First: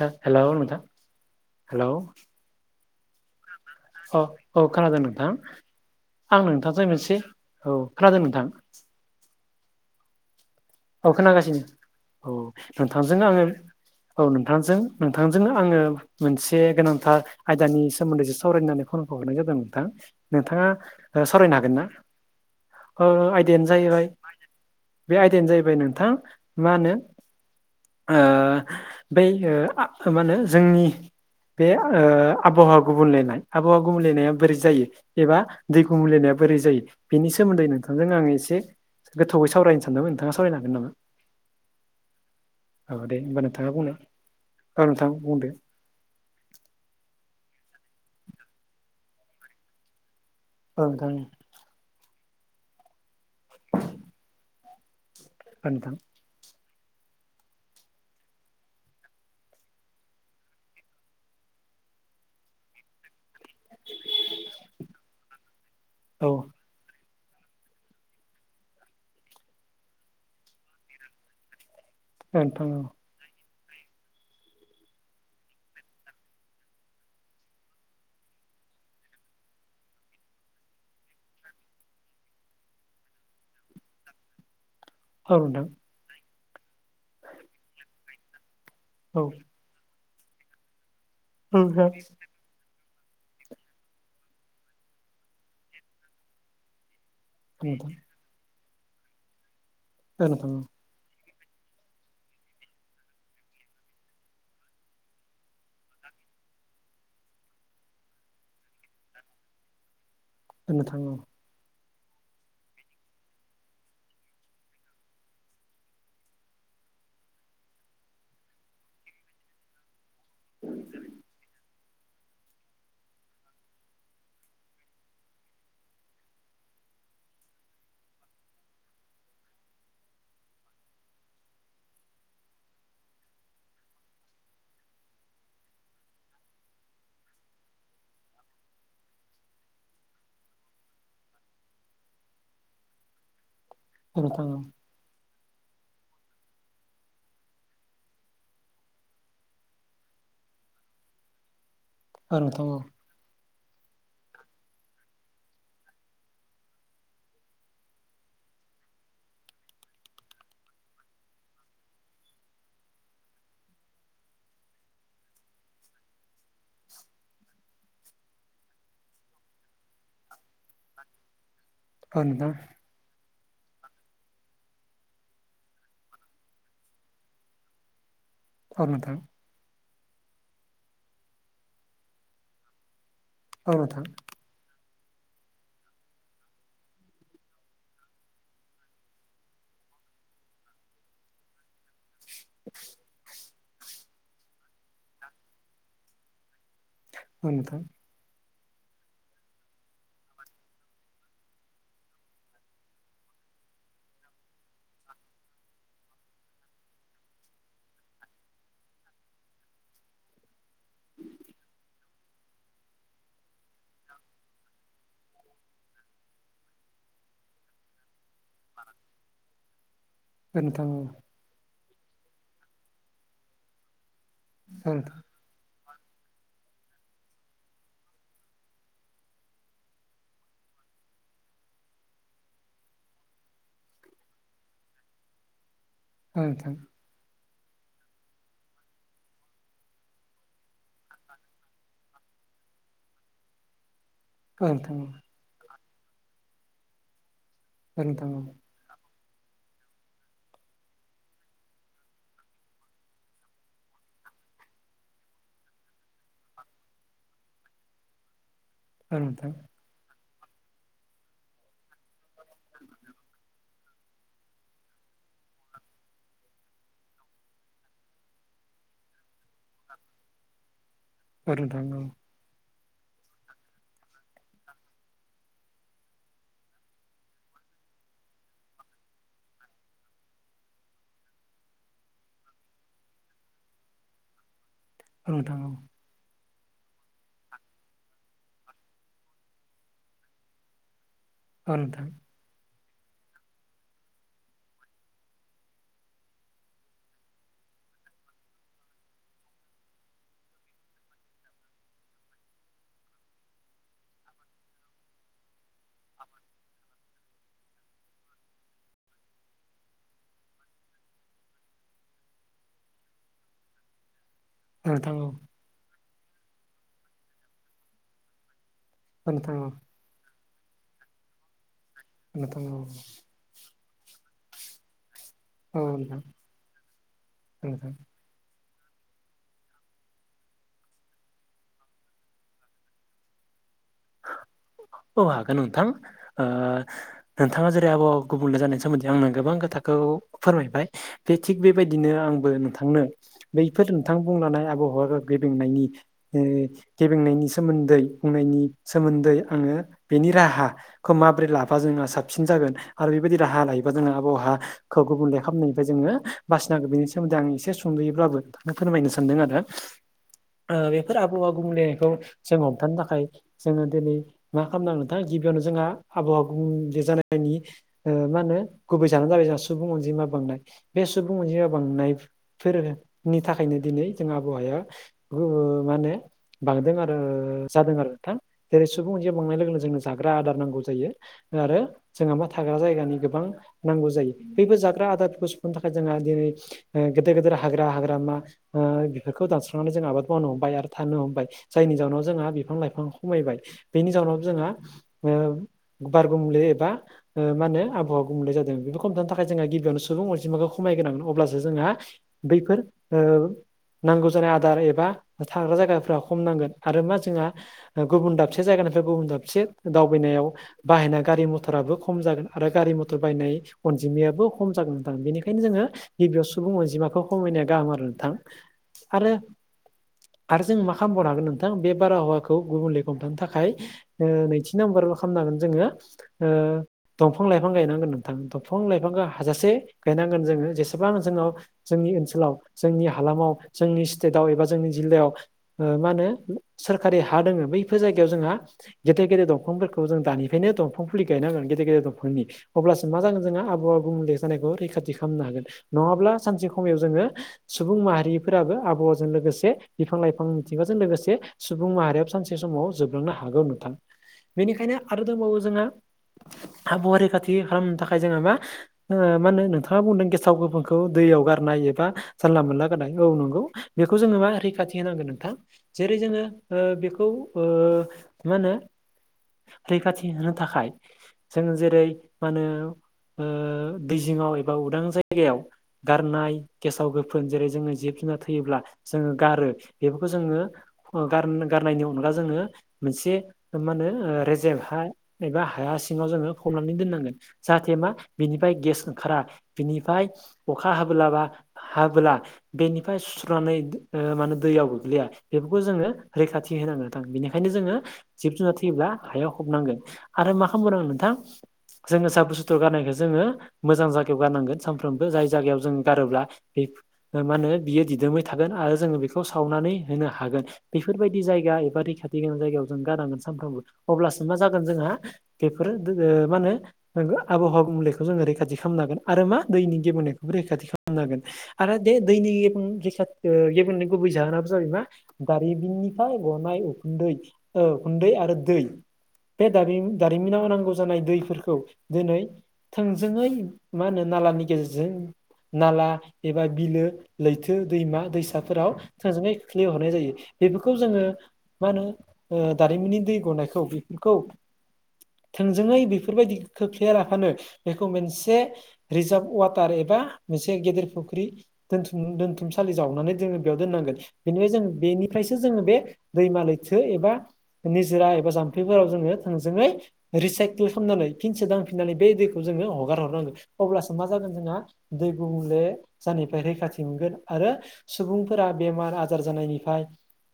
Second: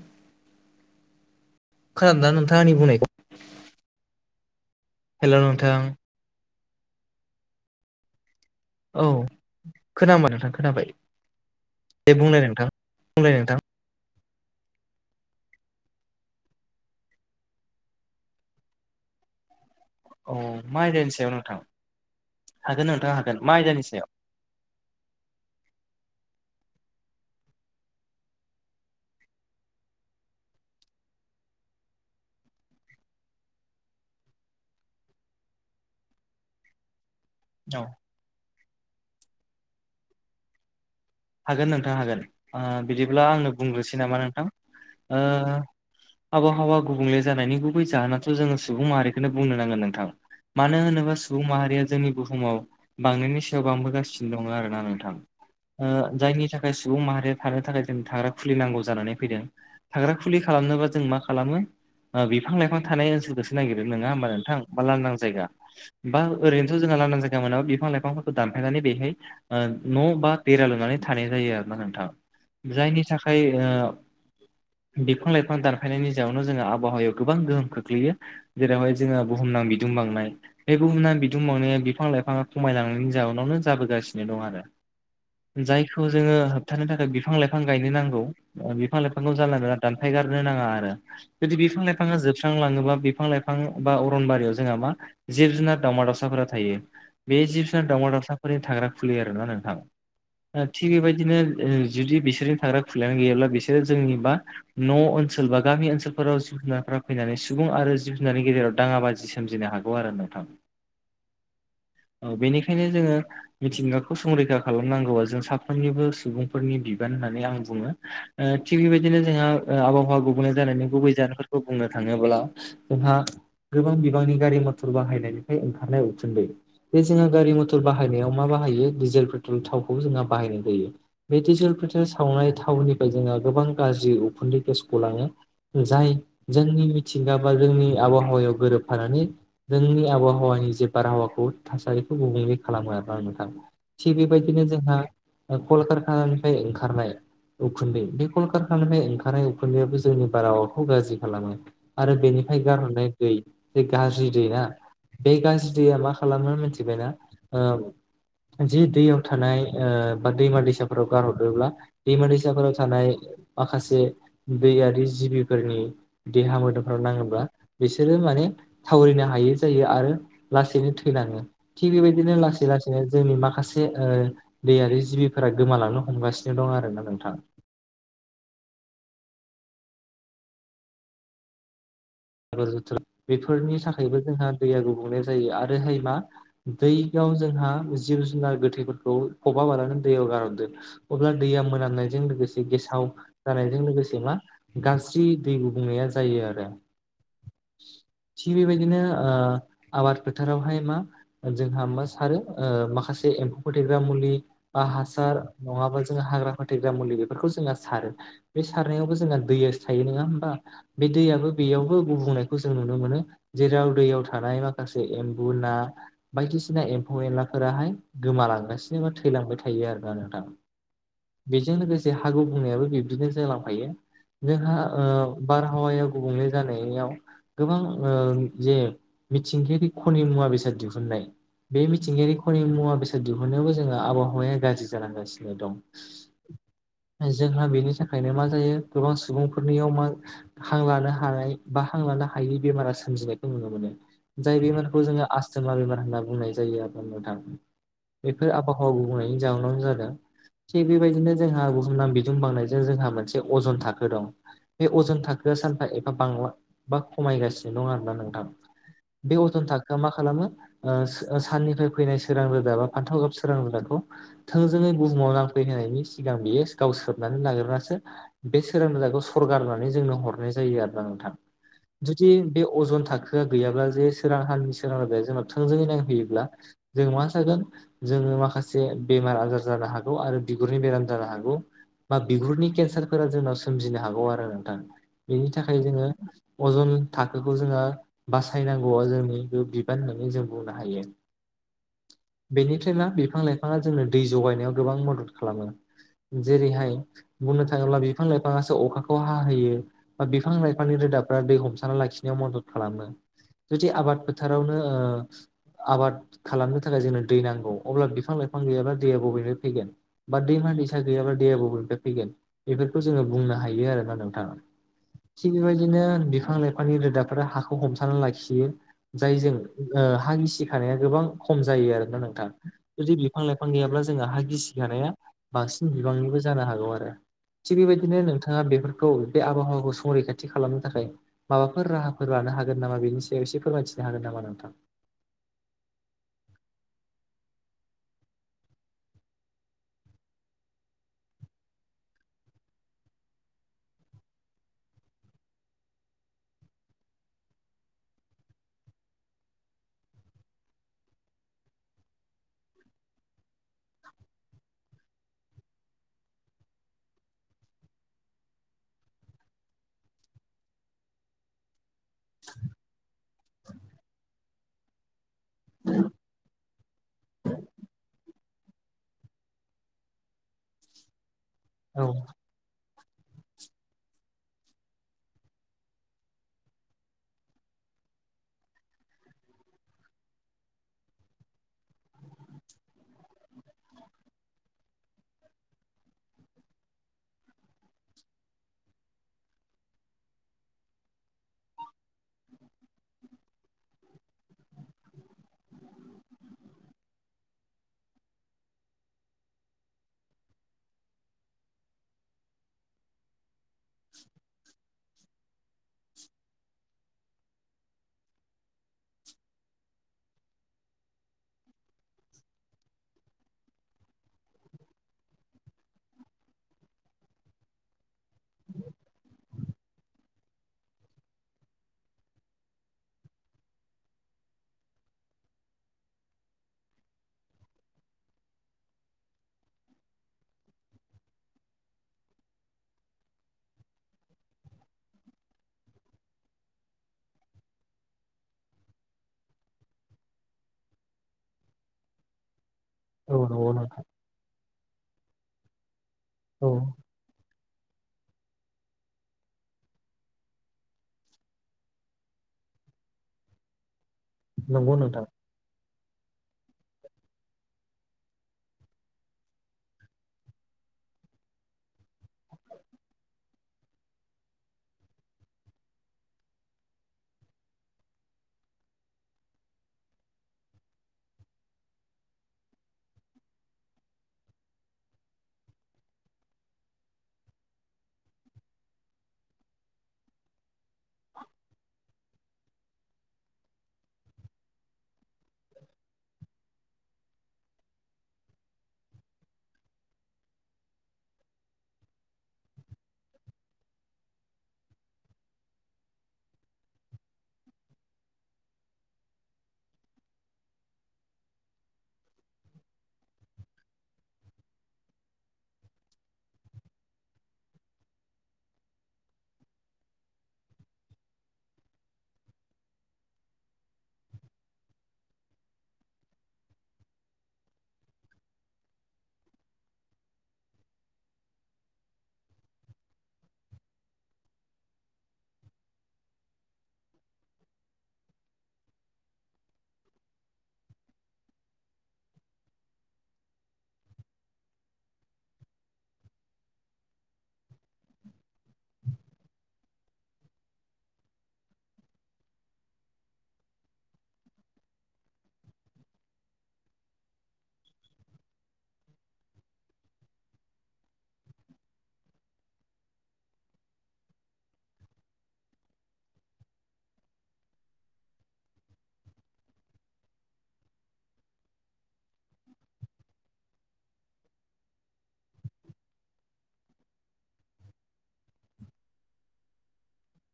Hello नोंथां hello खोनादोंना नोंथाङा आंनि बुंनायखौ औ औ खोनादों नोंथां आं नोंथांजों मोनसे औ खोनादों नोंथां। औ खोनाबाय नोंथां खोनाबाय। औ खोनागासिनो दे औ बुंलाय नोंथां नोंथांजों बुंलाय आङो नोंथां औ नोंथांजों नोंथांजोंनो आङो मोनसे गोनांथार आयदानि सोमोनदै सावरायनो होननानै फनखौ हरनाय जादों नोंथां औ नोंथांङा मा आयदानि सायाव सावरायनो नोंथां हागोन ना हागोन ओ नोंथां हागोन मा आयदायानो आयदानि जाहैबाय सायाव बे आयदायानो जाहैबाय नोंथां मा होनो ओ बै मा होनो जोंनि बे आबाहावा गुबुंलायनाय आबाहावा गुबलायनाया बोरै जायो एबा दैखौ गुबुंलेनाया बोरै जायो बेनि सोमोन्दै औ नोंथांजों आंङो एसे गोथौयै सावरायनो सानदोंमोन नोंथांङा सावरायनो हागोन नामा? हागोन नोंथां हागोन ओ औ दे बिदिब्ला होमबा आंनो नोंथाङा बुंनो बुंग्रोसै नामा नोंथां औ नोंथां ओ बुंदो। आबहावा गुबुंले जानायनि गुबै जाहोनाथ' जोंङो सुबुं माहारिखौनो बुंनो नांगोन नोंथां मानो औ नोंथां होनोबा औ। सुबुं माहारिया जोंनि बुहुमाव बांनायनि सायाव बांबोगासिनो दंङो आरोना नोंथां ओ नोंथां जायनि थाखाय सुबुं माहारिया थानो थाखाय जों थाग्रा खुलि नांगौ जानानै फैदों थाग्रा खुलि खालामनोबा जों मा खालामो बिफां लाइफां थानाय ओनसोलखौसो नागिरो नंङा होनबा नोंथां बा लांदां जायगा बा औ ओरैनो आरो जोंहा लानदां जाया मोना बिफां लाइफांफोरखौ दानफायनानै बेहाय न' बा बेरा लुनानै थानाय जायो आरोना नोंथां औ नोंथां औ जायनि थाखाय ओ बिफां लाइफां दानफायनायनि जाउनाव जोङो आबहावायाव गोबां गोहोम खोख्लैयो जेरावहाय जोंहा बुहुमनां बिदुं बांनाय बे बुहुमनां बिदुं बांनाया बिफां लाइफांङा खमायलांनायनि जाउनावनो जाबोगासिनो दं आरो औ नोंथां जायखौ जोंङो होबथानो थाखाय बिफां लाइफां गायनो नांगौ बिफां औ लाइफांखौ जानला मोनला दानफायगारनो नांङा आरो औ नोंथां औ जुदि बिफां नोंथां लाइफांङा जोबस्रां जोबस्रांलांङोबा बिफां लाइफां बा अरनबारियाव जोंहा मा जिब जुनार दावमा दावसाफोरा थायो बे जिब जुनार दावमा दावसाफोरनि थाग्रा खुलि आरोना नोंथां [unintelligible] थिग बेबायदिनो जुदि बिसोरजों थाग्रा खुलिायानो गैयाब्ला बिसोरो जोंनि बा न' ओनसोल बा गामि ओनसोलफोराव जिब जुनारफोरा फैनानै सुबुं आरो जिब जुनारनि गेजेराव दांङा बाजि सोमजिनो हागौ नंगौ आरो नोंथां औ नोंथां औ औ बेनिखायनो जोंङो मिथिंगाखौ संरैखा खालाम नांगौआ जों साफ्रोमनिबो सुबुंफोरनि बिबान होननानै आं बुंङो ओ थिग बेबायदिनो जोंहा ओ आबाहावा गुबुंले जानायनि गुबै जाहोनफोरखौ बुंनो थांङोब्ला जोंहा गोबां बिबांनि गारि मथर बाहायनायनिफ्राय ओंखारनाय उखुनदै बेे जोंहा गारि मथर बाहायनायाव मा बाहायो डिजेल पेट्रल थावखौ जोंहा बाहायनाय जायो। बे दिजल पेट्रल सावनाय थावनिफ्राय जोंङो गोबां गाज्रि उखुन्दै गेस गलांङो। जाय जोंनि मिथिंगा बा जोंनि आबहावायाव गोरोबफानानै जोंनि आबहावानि जे बारहावाखौ थासारिखौ गुबुंले खालामो आरो ना नोंथां। थिग बेबायदिनो औ जोंहा कलकारखानानिफ्राय ओंखारनाय उखुन्दै बे कलकारखानानिफ्राय ओंखारनाय उखुन्दैयाबो जोंनि बारहावाखौ गाज्रि खालामो। आरो बेनिफ्राय गारहरनाय दै बे गाज्रि दैया बे गाज्रि दैया मा खालामो मिथिबायना? जि दैयाव थानाय ओ बा दैमा दैसाफोराव गारहरदोंब्ला दैमा दैसाफोराव थानाय माखासे दैयारि जिबिफोरनि देहा मोदोमफोराव नांङोब्ला बिसोरो माने थावरिनो हायै जायो आरो लासैनो थैलाङो थिग औ बेबायदिनो नोंथां लासै लासैनो जोंनि माखा खासे दैयारि जिबिफोरा गोमालांनो हमगासिनो दं आरोना नोंथां। औ नोंथां [unintelligible] औ बेफोरनि थाखायबो जोंहा दैया गुबुंनाय जायो आरोहाय मा दैयाव जोंहा जिब जुनार गोथैफोरखौ फबाबालानो दैयाव गारहनदों अब्ला दैैया मोनाम नायजों लोगोसे गेसाव जानायजों लोगोसे मा गाज्रि दै गुबुंनाया जायो आरो। औ नोंथां थिग बेबायदिनो ओ आबाद फोथारावहाय मा जोंहा मा सारो ओ माखासे एम्फौ फोथैग्रा मुलि बा हासार नङाबा जोङो हाग्रा फोथैग्रा मुलि बेफोरखौ जोङो सारो। बे सारनायावबो जोंया दैयासो थायो नङा होमबा बे दैयाबो बेयावबो गुबुंनाय खौ जों नुनो मोनो जेराव दैयाव थानाय माखासे एम्बु ना बायदिसिना एम्फौ एनलाफोराहाय गोमालांगासिनो थैलांबाय थायो आरोना नोंथां। नोंथां ओं बेजों लोगोसे हा गुबुंनायाबो बिब्दिनो जालांफायो। जोंहा औ नोंथां औ नोंथां औ नोंथां औ नोंथां ओ बारहावायाव गुबुंले जानायाव गोबां ओ जे मिथिंगायारि खनि मुवा बेसाद दिहुननाय बे मिथिंगायारि खनि मुवा बेसाद दिहुननायावबो जोंहा आबहावाया गाज्रि जालांगासिनो दं। औ नोंथां जोंहा बेनि थाखायनो मा जायो गोबां सुबुंफोरनियाव मा हां लानो हानाय बा हां लानो हायिनि बेमारा सोमजिनायखौ नुनो मोनो। जाय औ नोंथां बेमारखौ औ जोंङो आसस्तमा बेमार होनना बुंनाय जायो आरो नोंथां औ नोंथां औ बेफोर आबादखौ आबहावा गुबुंनायनि जाहोनावानो जादों थिग बेबायदिनो जोंहा बुहुमनां बिदुं बांनायजों जोंहा मोनसे अजन थाखो दं बे अजन थाखोआ सानफा एफा बांला बा खमायगासिनो दं आरोना नोंथां। औ बे नोंथां अजन था खोआ मा खालामो ओ साननिफ्राय फैनाय सोरां रोदा बा फान्थाव गाब सोरां रोदाखौ थोंजोङै बुहुमाव नांफैनायनि सिगां बेयो गाव सोबनानै लाग्रोनासो बे सोरां रोदाखौ सरगारनानै जोंनो हरनाय जायो आरोना नोंथां। औ औ जुदि बे अजन थाखो आं गैयाब्ला जे सोरां हाननि सोरां रोदाया जोंनाव थोंजोङै नांफैयोब्ला जों मा जागोन जोङो माखासे बेमार आजार जानो हागौ आरो बिगुरनि बेराम जानो हागौ बा बिगुरनि केन्सारफोरा जोंनाव सोमजिनो हागौ आरो नोंथां। औ बेनि नोंथां औ थाखाय जोङो अजन थाखोखौ जोङो बासायनांगौआ जोंनि बिबान होननानै जों बुंनो हायो। औ नोंथां बेनिफ्रायनो बिफां लाइफाङा जोंनो दै जगायनायाव गोबां मदद खालामो। जेरैहाय बुंनो थाङोब्ला बिफां लाइफाङासो अखाखौ हाहोयो। बा बिफां लाइफांनि रोदाफ्रा दै हमथाना लाखिनायाव मदद खालामो। जुदि आबाद फोथारावनो ओ आबाद खालामनो थाखाय जोंनो दै नांगौ अब्ला बिफां लाइफां गैयाब्ला दैया बबेनो फैगोन। बा दैमा दैसा गैयाब्ला दैया बबेनिफ्राय फैगोन बेफोरखौ जोङो बुंनो हायो आरोना नोंथां। औ नोंथां औ। थिग बेबायदिनो बिफां लाइफांनि रोदाफोरा हाखौ हमथानानै लाखियो औ नोंथां औ जायजों नोंथां औ हा गिसिखानाया गोबां खम जायो आरो ना नोंथां जुदि फां लाइफां गैयाब्ला जोंहा गिसिखानाया। औ बांसिन बिबांनिबो जानो हागौ आरो थिग नोंथां बेबायदिनो नोंथाङा बेफोर खौ बे आबहावाखौ संरैखाथि खालामनो थाखाय माबाफोर राहाफोर लानो हागोन नामा बेनि सायाव एसे फोरमायथिनो हागोन नामा नोंथां। औ हागोन नोंथां ओ नोंथाङा जेरै आबहावा गुबुंले जानायनि सोमोन्दै आंनो गोबां खोथाखौ फोरमायबाय बे थिग बेबायदिनो आंबो नोंथांनो बैफोर नोंथां बुंलानाय आबहावा गेब्रेंनायनि गेब्रेंनायनि सोमोन्दै बुंनायनि सोमोन्दै आङो बेनि राहा खौ माबोरै लाबा जोंहा साबसिन जागोन आरो बेबायदि राहा लायोबा जोंहा आबहावहा खौ गुबुन लेखानायनिफ्राय जोङो बासिनांगोन बेनि सोमोन्दै आं एसे सुंदैयोब्लाबो ननो फोरमायनो सानदों आरो। ओ बेफोर आबहावा गुबुंलेनायखौ जों हमथानो थाखाय जोङो दिनै मा खालामनांगोन नोंथां गिबियावनो जोंहा आबहावा गुबुंले जानायनि मा होनो गुबै जानो जाबाय जोंहा सुबुं अनजिमा बांनाय बे सुबुं अनजिमा बांनाय। औ फोरनि थाखायनो दिनै जों आबहावाया माने बांदों आरो जादों आरो ना जेरै सुबुं जि बांनाय लोगोन लोगो जोंनो जाग्रा आदार नांगौ जायो आरो। जोंहा मा थाग्रा जायगानि गोबां नांगौ जायो बैबो जाग्रा आदारफोरखौ सुफुंनो थाखाय जोंहा दिनै गेदेर गेदेर हाग्रा हाग्रामा बेफोरखौ दानस्रांनानै जों आबाद मावनो हमबाय आरो थानो हमबाय जायनि जाउनाव जोंहा बिफां लाइफां खमायबाय बेनि जाउोनाव जोंहा बारग' मुलि एबा म होन आहा गुबखौ मोनलाय जादों बेखौ खमथानो थाखाय जोंहा गिबियावनो सुबुं अनजिमाखौ खमायगोनांगोन अब्लासो जोंहा बैफोर नांगौ जानाय आदार एबा थाग्रा जायगाफोरा खम नांगोन आरो मा जोंहा गुबुन दाबसे जायगानिफ्राय गुबुन दाबसे दावबायनायाव बाहायना गारि मथराबो खम जागोन आरो गारि मथर बाहायनाय अनजिमायाबो खम जागोन नथां बेनिखायनो जोङो गिबियाव सुबुं अनजिमाखौ खमायनाया गाहाम आरो नोंथां आरो। आरो जों मा खालामबावनो हागोन नोंथां बे बारहावाखौ गुबुंले हमथानो थाखाय नैथि नाम्बार खालामनांगोन जोङो दंफां लाइफां गायनांगोन नोंथां दंफां लाइफांखौ हाजासे गायनांगोन जोङो जेसेबां जोंनाव जोंनि ओनसोलाव जोंनि हालामाव जोंनि स्टेटआव एबा जोंनि जिल्लायाव मा होनो सोरखारि हा दोङो बैफोर जायगायाव जोंहा गेदेर गेदेर दंफांफोरखौ जों दानिफ्रायनो दंफां फुलि गायनांगोन गेदेर गेदेर दंफांनि अब्लासो मा औ जागोन जोङो नंगौ आबहावा नोंथां गुबुंले जानायखौ रैखाथि खालामनो हागोन नङाब्ला सानसे समाव औ जोङो सुबुं माहारिफोराबो आबहावाजों लोगोसे बिफां लाइफां मिथिंगाजों लोगोसे सुबुं माहारिया सानसे समाव जोबलांनो हागौ नोंथां नंगौ बेनिखायनो आरो नोंथां दंबावो जोंहा आबहावा रैखाथि खालामनो थाखाय जोङो मा मा होनो नोंथाङा बुंदों गेसाव गोफोनखौ दैयाव गारनाय एबा जानला मोनला गारनाय औ नंगौ। बेखौ जोङो मा रैखाथि होनांगोन नोंथां जेरै जोङो बेखौ खौ मा होनो रैखाथि होनो थाखाय जों जेरै मा होनो दैजिङआव एबा उदां जायगायाव गारनाय गेसाव गोफोन जेरै जोङो जिब जुनार थैयोब्ला जोङो गारो बेफोरखौ जोङोार गारनायनि अनगा जोङो मोनसे मा होनो रेजेभ हा एबा हाया सिङाव जोङो हमनानै दोननांगोन जाहाथे मा बिनिफ्राय गेस ओंखारा बिनिफ्राय अखा हाबोलाबा हाबोला बेनिफ्राय सुस्रनानै मान दैयाव गोग्लैया बेफोरखौ जोङो रैखाथि ख होनांगो बेनिखायनो जोङो जिब जुनार थैयोब्ला हायाव हबनांगोन आरो मा खालामगोन आं नोंथां जोङो जा बुसथु गारनायखौ जोङो मोजां जायगायाव गारनांगोन सानफ्रोमबो जाय जायगायाव जों गारोब्ला बे मा होनो बियो दिदोमबाय थागोन आरो जोङो बेखौ सावनानै होनो हागोन बेफोरबायदि जायगा एबा रैखाथि गोनां जायगायाव जों गानांगोन सानफ्रामबो अब्लासो मा जागोन जोंहा बेफोरो मा होनो आबहावा मुलिायखौ जोङो रैखाथि खालामनांगोन आरो मा दैनि गेबोननायखौबो रैखाथि खालामनो हांगोन आरो दे दैनि गेबनि गुबै जाहोनाबो जाबाय मा दारिमिन गथाय गनाय उखुन्दै उखुन्दै आरो दै बे दा दारिमिनाव नांगौ जानाय दैफोरखौ दिनै थोंजोङै मा होनो नालानि गेजेरजों नाला एबा बिलो लैथो दैमा दैसाफोराव थोंजोङै खोललिहरनाय जायो बे खौ जोङो मा होनो दारिमिननि दै गनायखौ बेफोरखौ थोंजोङै बेफोरबायदि खोख्लैया लाफानो बेखौ मोनसे रिजार्भ वाटार एबा मोनसे गेदेर फुख्रि दोनथुम दोनथुमसालि जावनानै जोङो बेयाव दोननांगोन बेनिफ्राय जों बेनिफ्रायसो जोङो बे दैमा लैथो एबा निजोरा एबा जाम्फैफोराव जोङो थोंजोङै रिसाइकेल खालामनानै फिन सोदांफिननानै बे दैखौ जोङो हगार हरनांगोन अब्लासो मा जागोन जोंहा दै गुबुंले जानायनिफ्राय रैखाथि मोनगोन आरो सुबुंफोरा बेमार आजार जानायनिफ्राय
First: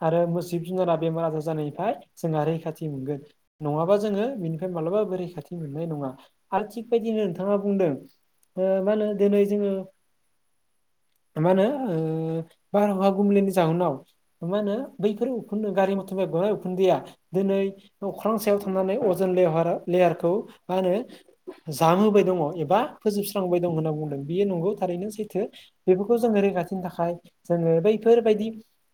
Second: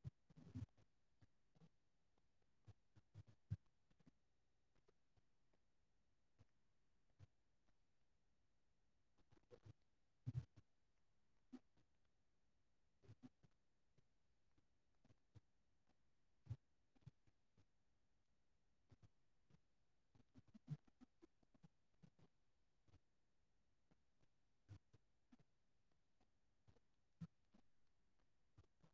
आरो जिब जुनारा बेमार आजार जानायनिफ्राय जोंहा रैखाथि मोनगोन नङाबा जोङो बेनि फ्राय मालाबाबो रैखाथि मोननाय नङा आरो थिग बेदिनो नोंथाङा बुंदों ओ मा होनो दिनै जोङो मा होनो बारहावा गुबुंलेनि जाहोनाव मा होनो बैफोर उखन गारि मथर गाय उखुन्दैया दिनै अख्रां सायाव थांनानै अ जों लेहारा लेहारखौ मा होनो जामहोबाय दङ एबा फोजोबस्रांहोबाय दङ होनना बुंदों बियो नंगौ थारैनो सैथो बेफोरखौ जोङो रैखाथिनि थाखाय जोङो बैफोरबायदि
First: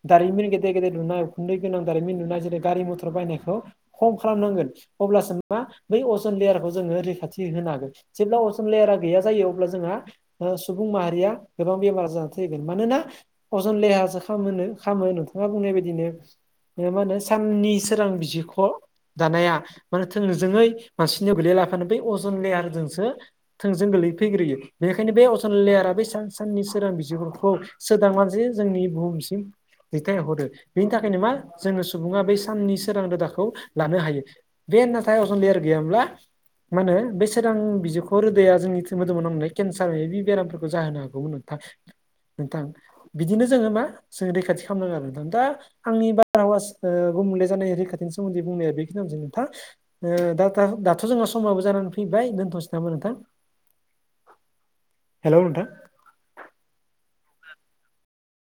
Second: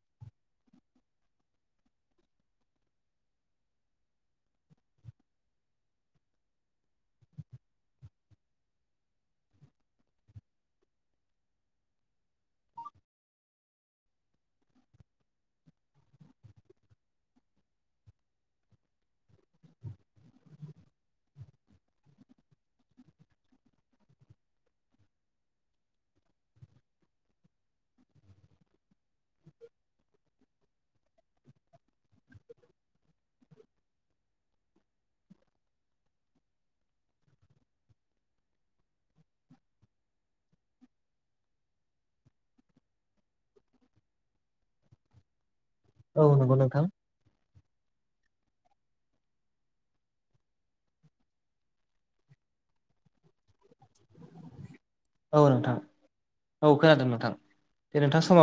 दारिमिन गेदेर गेदेर लुनाय उखुन्दै गोनां दारिमिन नुनाय जेरै गारि मथर बायनायखौ खम खालामनांगोन अब्लासो मा बै अजन लेयारखौ जोङो रैखाथि होनो हागोन जेब्ला अजम लेहारा गैया जायो अब्ला जोंहा सुबुं माहारिया गोबां बेमार जानानै थैगोन मानोना अजन लेहासो खामोनो खामो नोंथाङा बुंनाय बायदिनो मा होनो साननि सोरां बिजिरखौ दानाया माने थोंजोङै मानसिनियाव गोैलैया लाखिनो बै अजन लेहारजोंसो थोंजों गोलै फैग्रोयो बेनिखायनो बे अजन लेयारा बै सान साननि सोरां बिजोंफोरखौ सोदांनानै जि जोंनि बुहुमसिम दैथायहरो बेनि थाखायनो मा जोंङो सुबुङा बै साननि सोरां रोदाखौ लानो हायो बे नाथाय अजन लेयार गैया मोनब्ला मा होनो बे सोरां बिजौखौ रोदाया जोंनि मोदोम मोनांलाय केन्सार बे बेरामफोरखौ जाहोनो हागौनो नोंथां बिदिनो जोङो मा जों रैखाथि खामनांगो आरो नोंथां दा आंनि औ नंगौ बारहावा नोंथां गुबुंले जानाय रैखाथिनि सोमोन्दै बुंनाया बेखिनियावनो जोबो नोंथां दाथ' जोंना समाबो जानानै फैबाय दोनथ'नोसै नामा नोंथां [inaudible] औ नोंथां औ खोनादों नोंथां दे नोंथां समा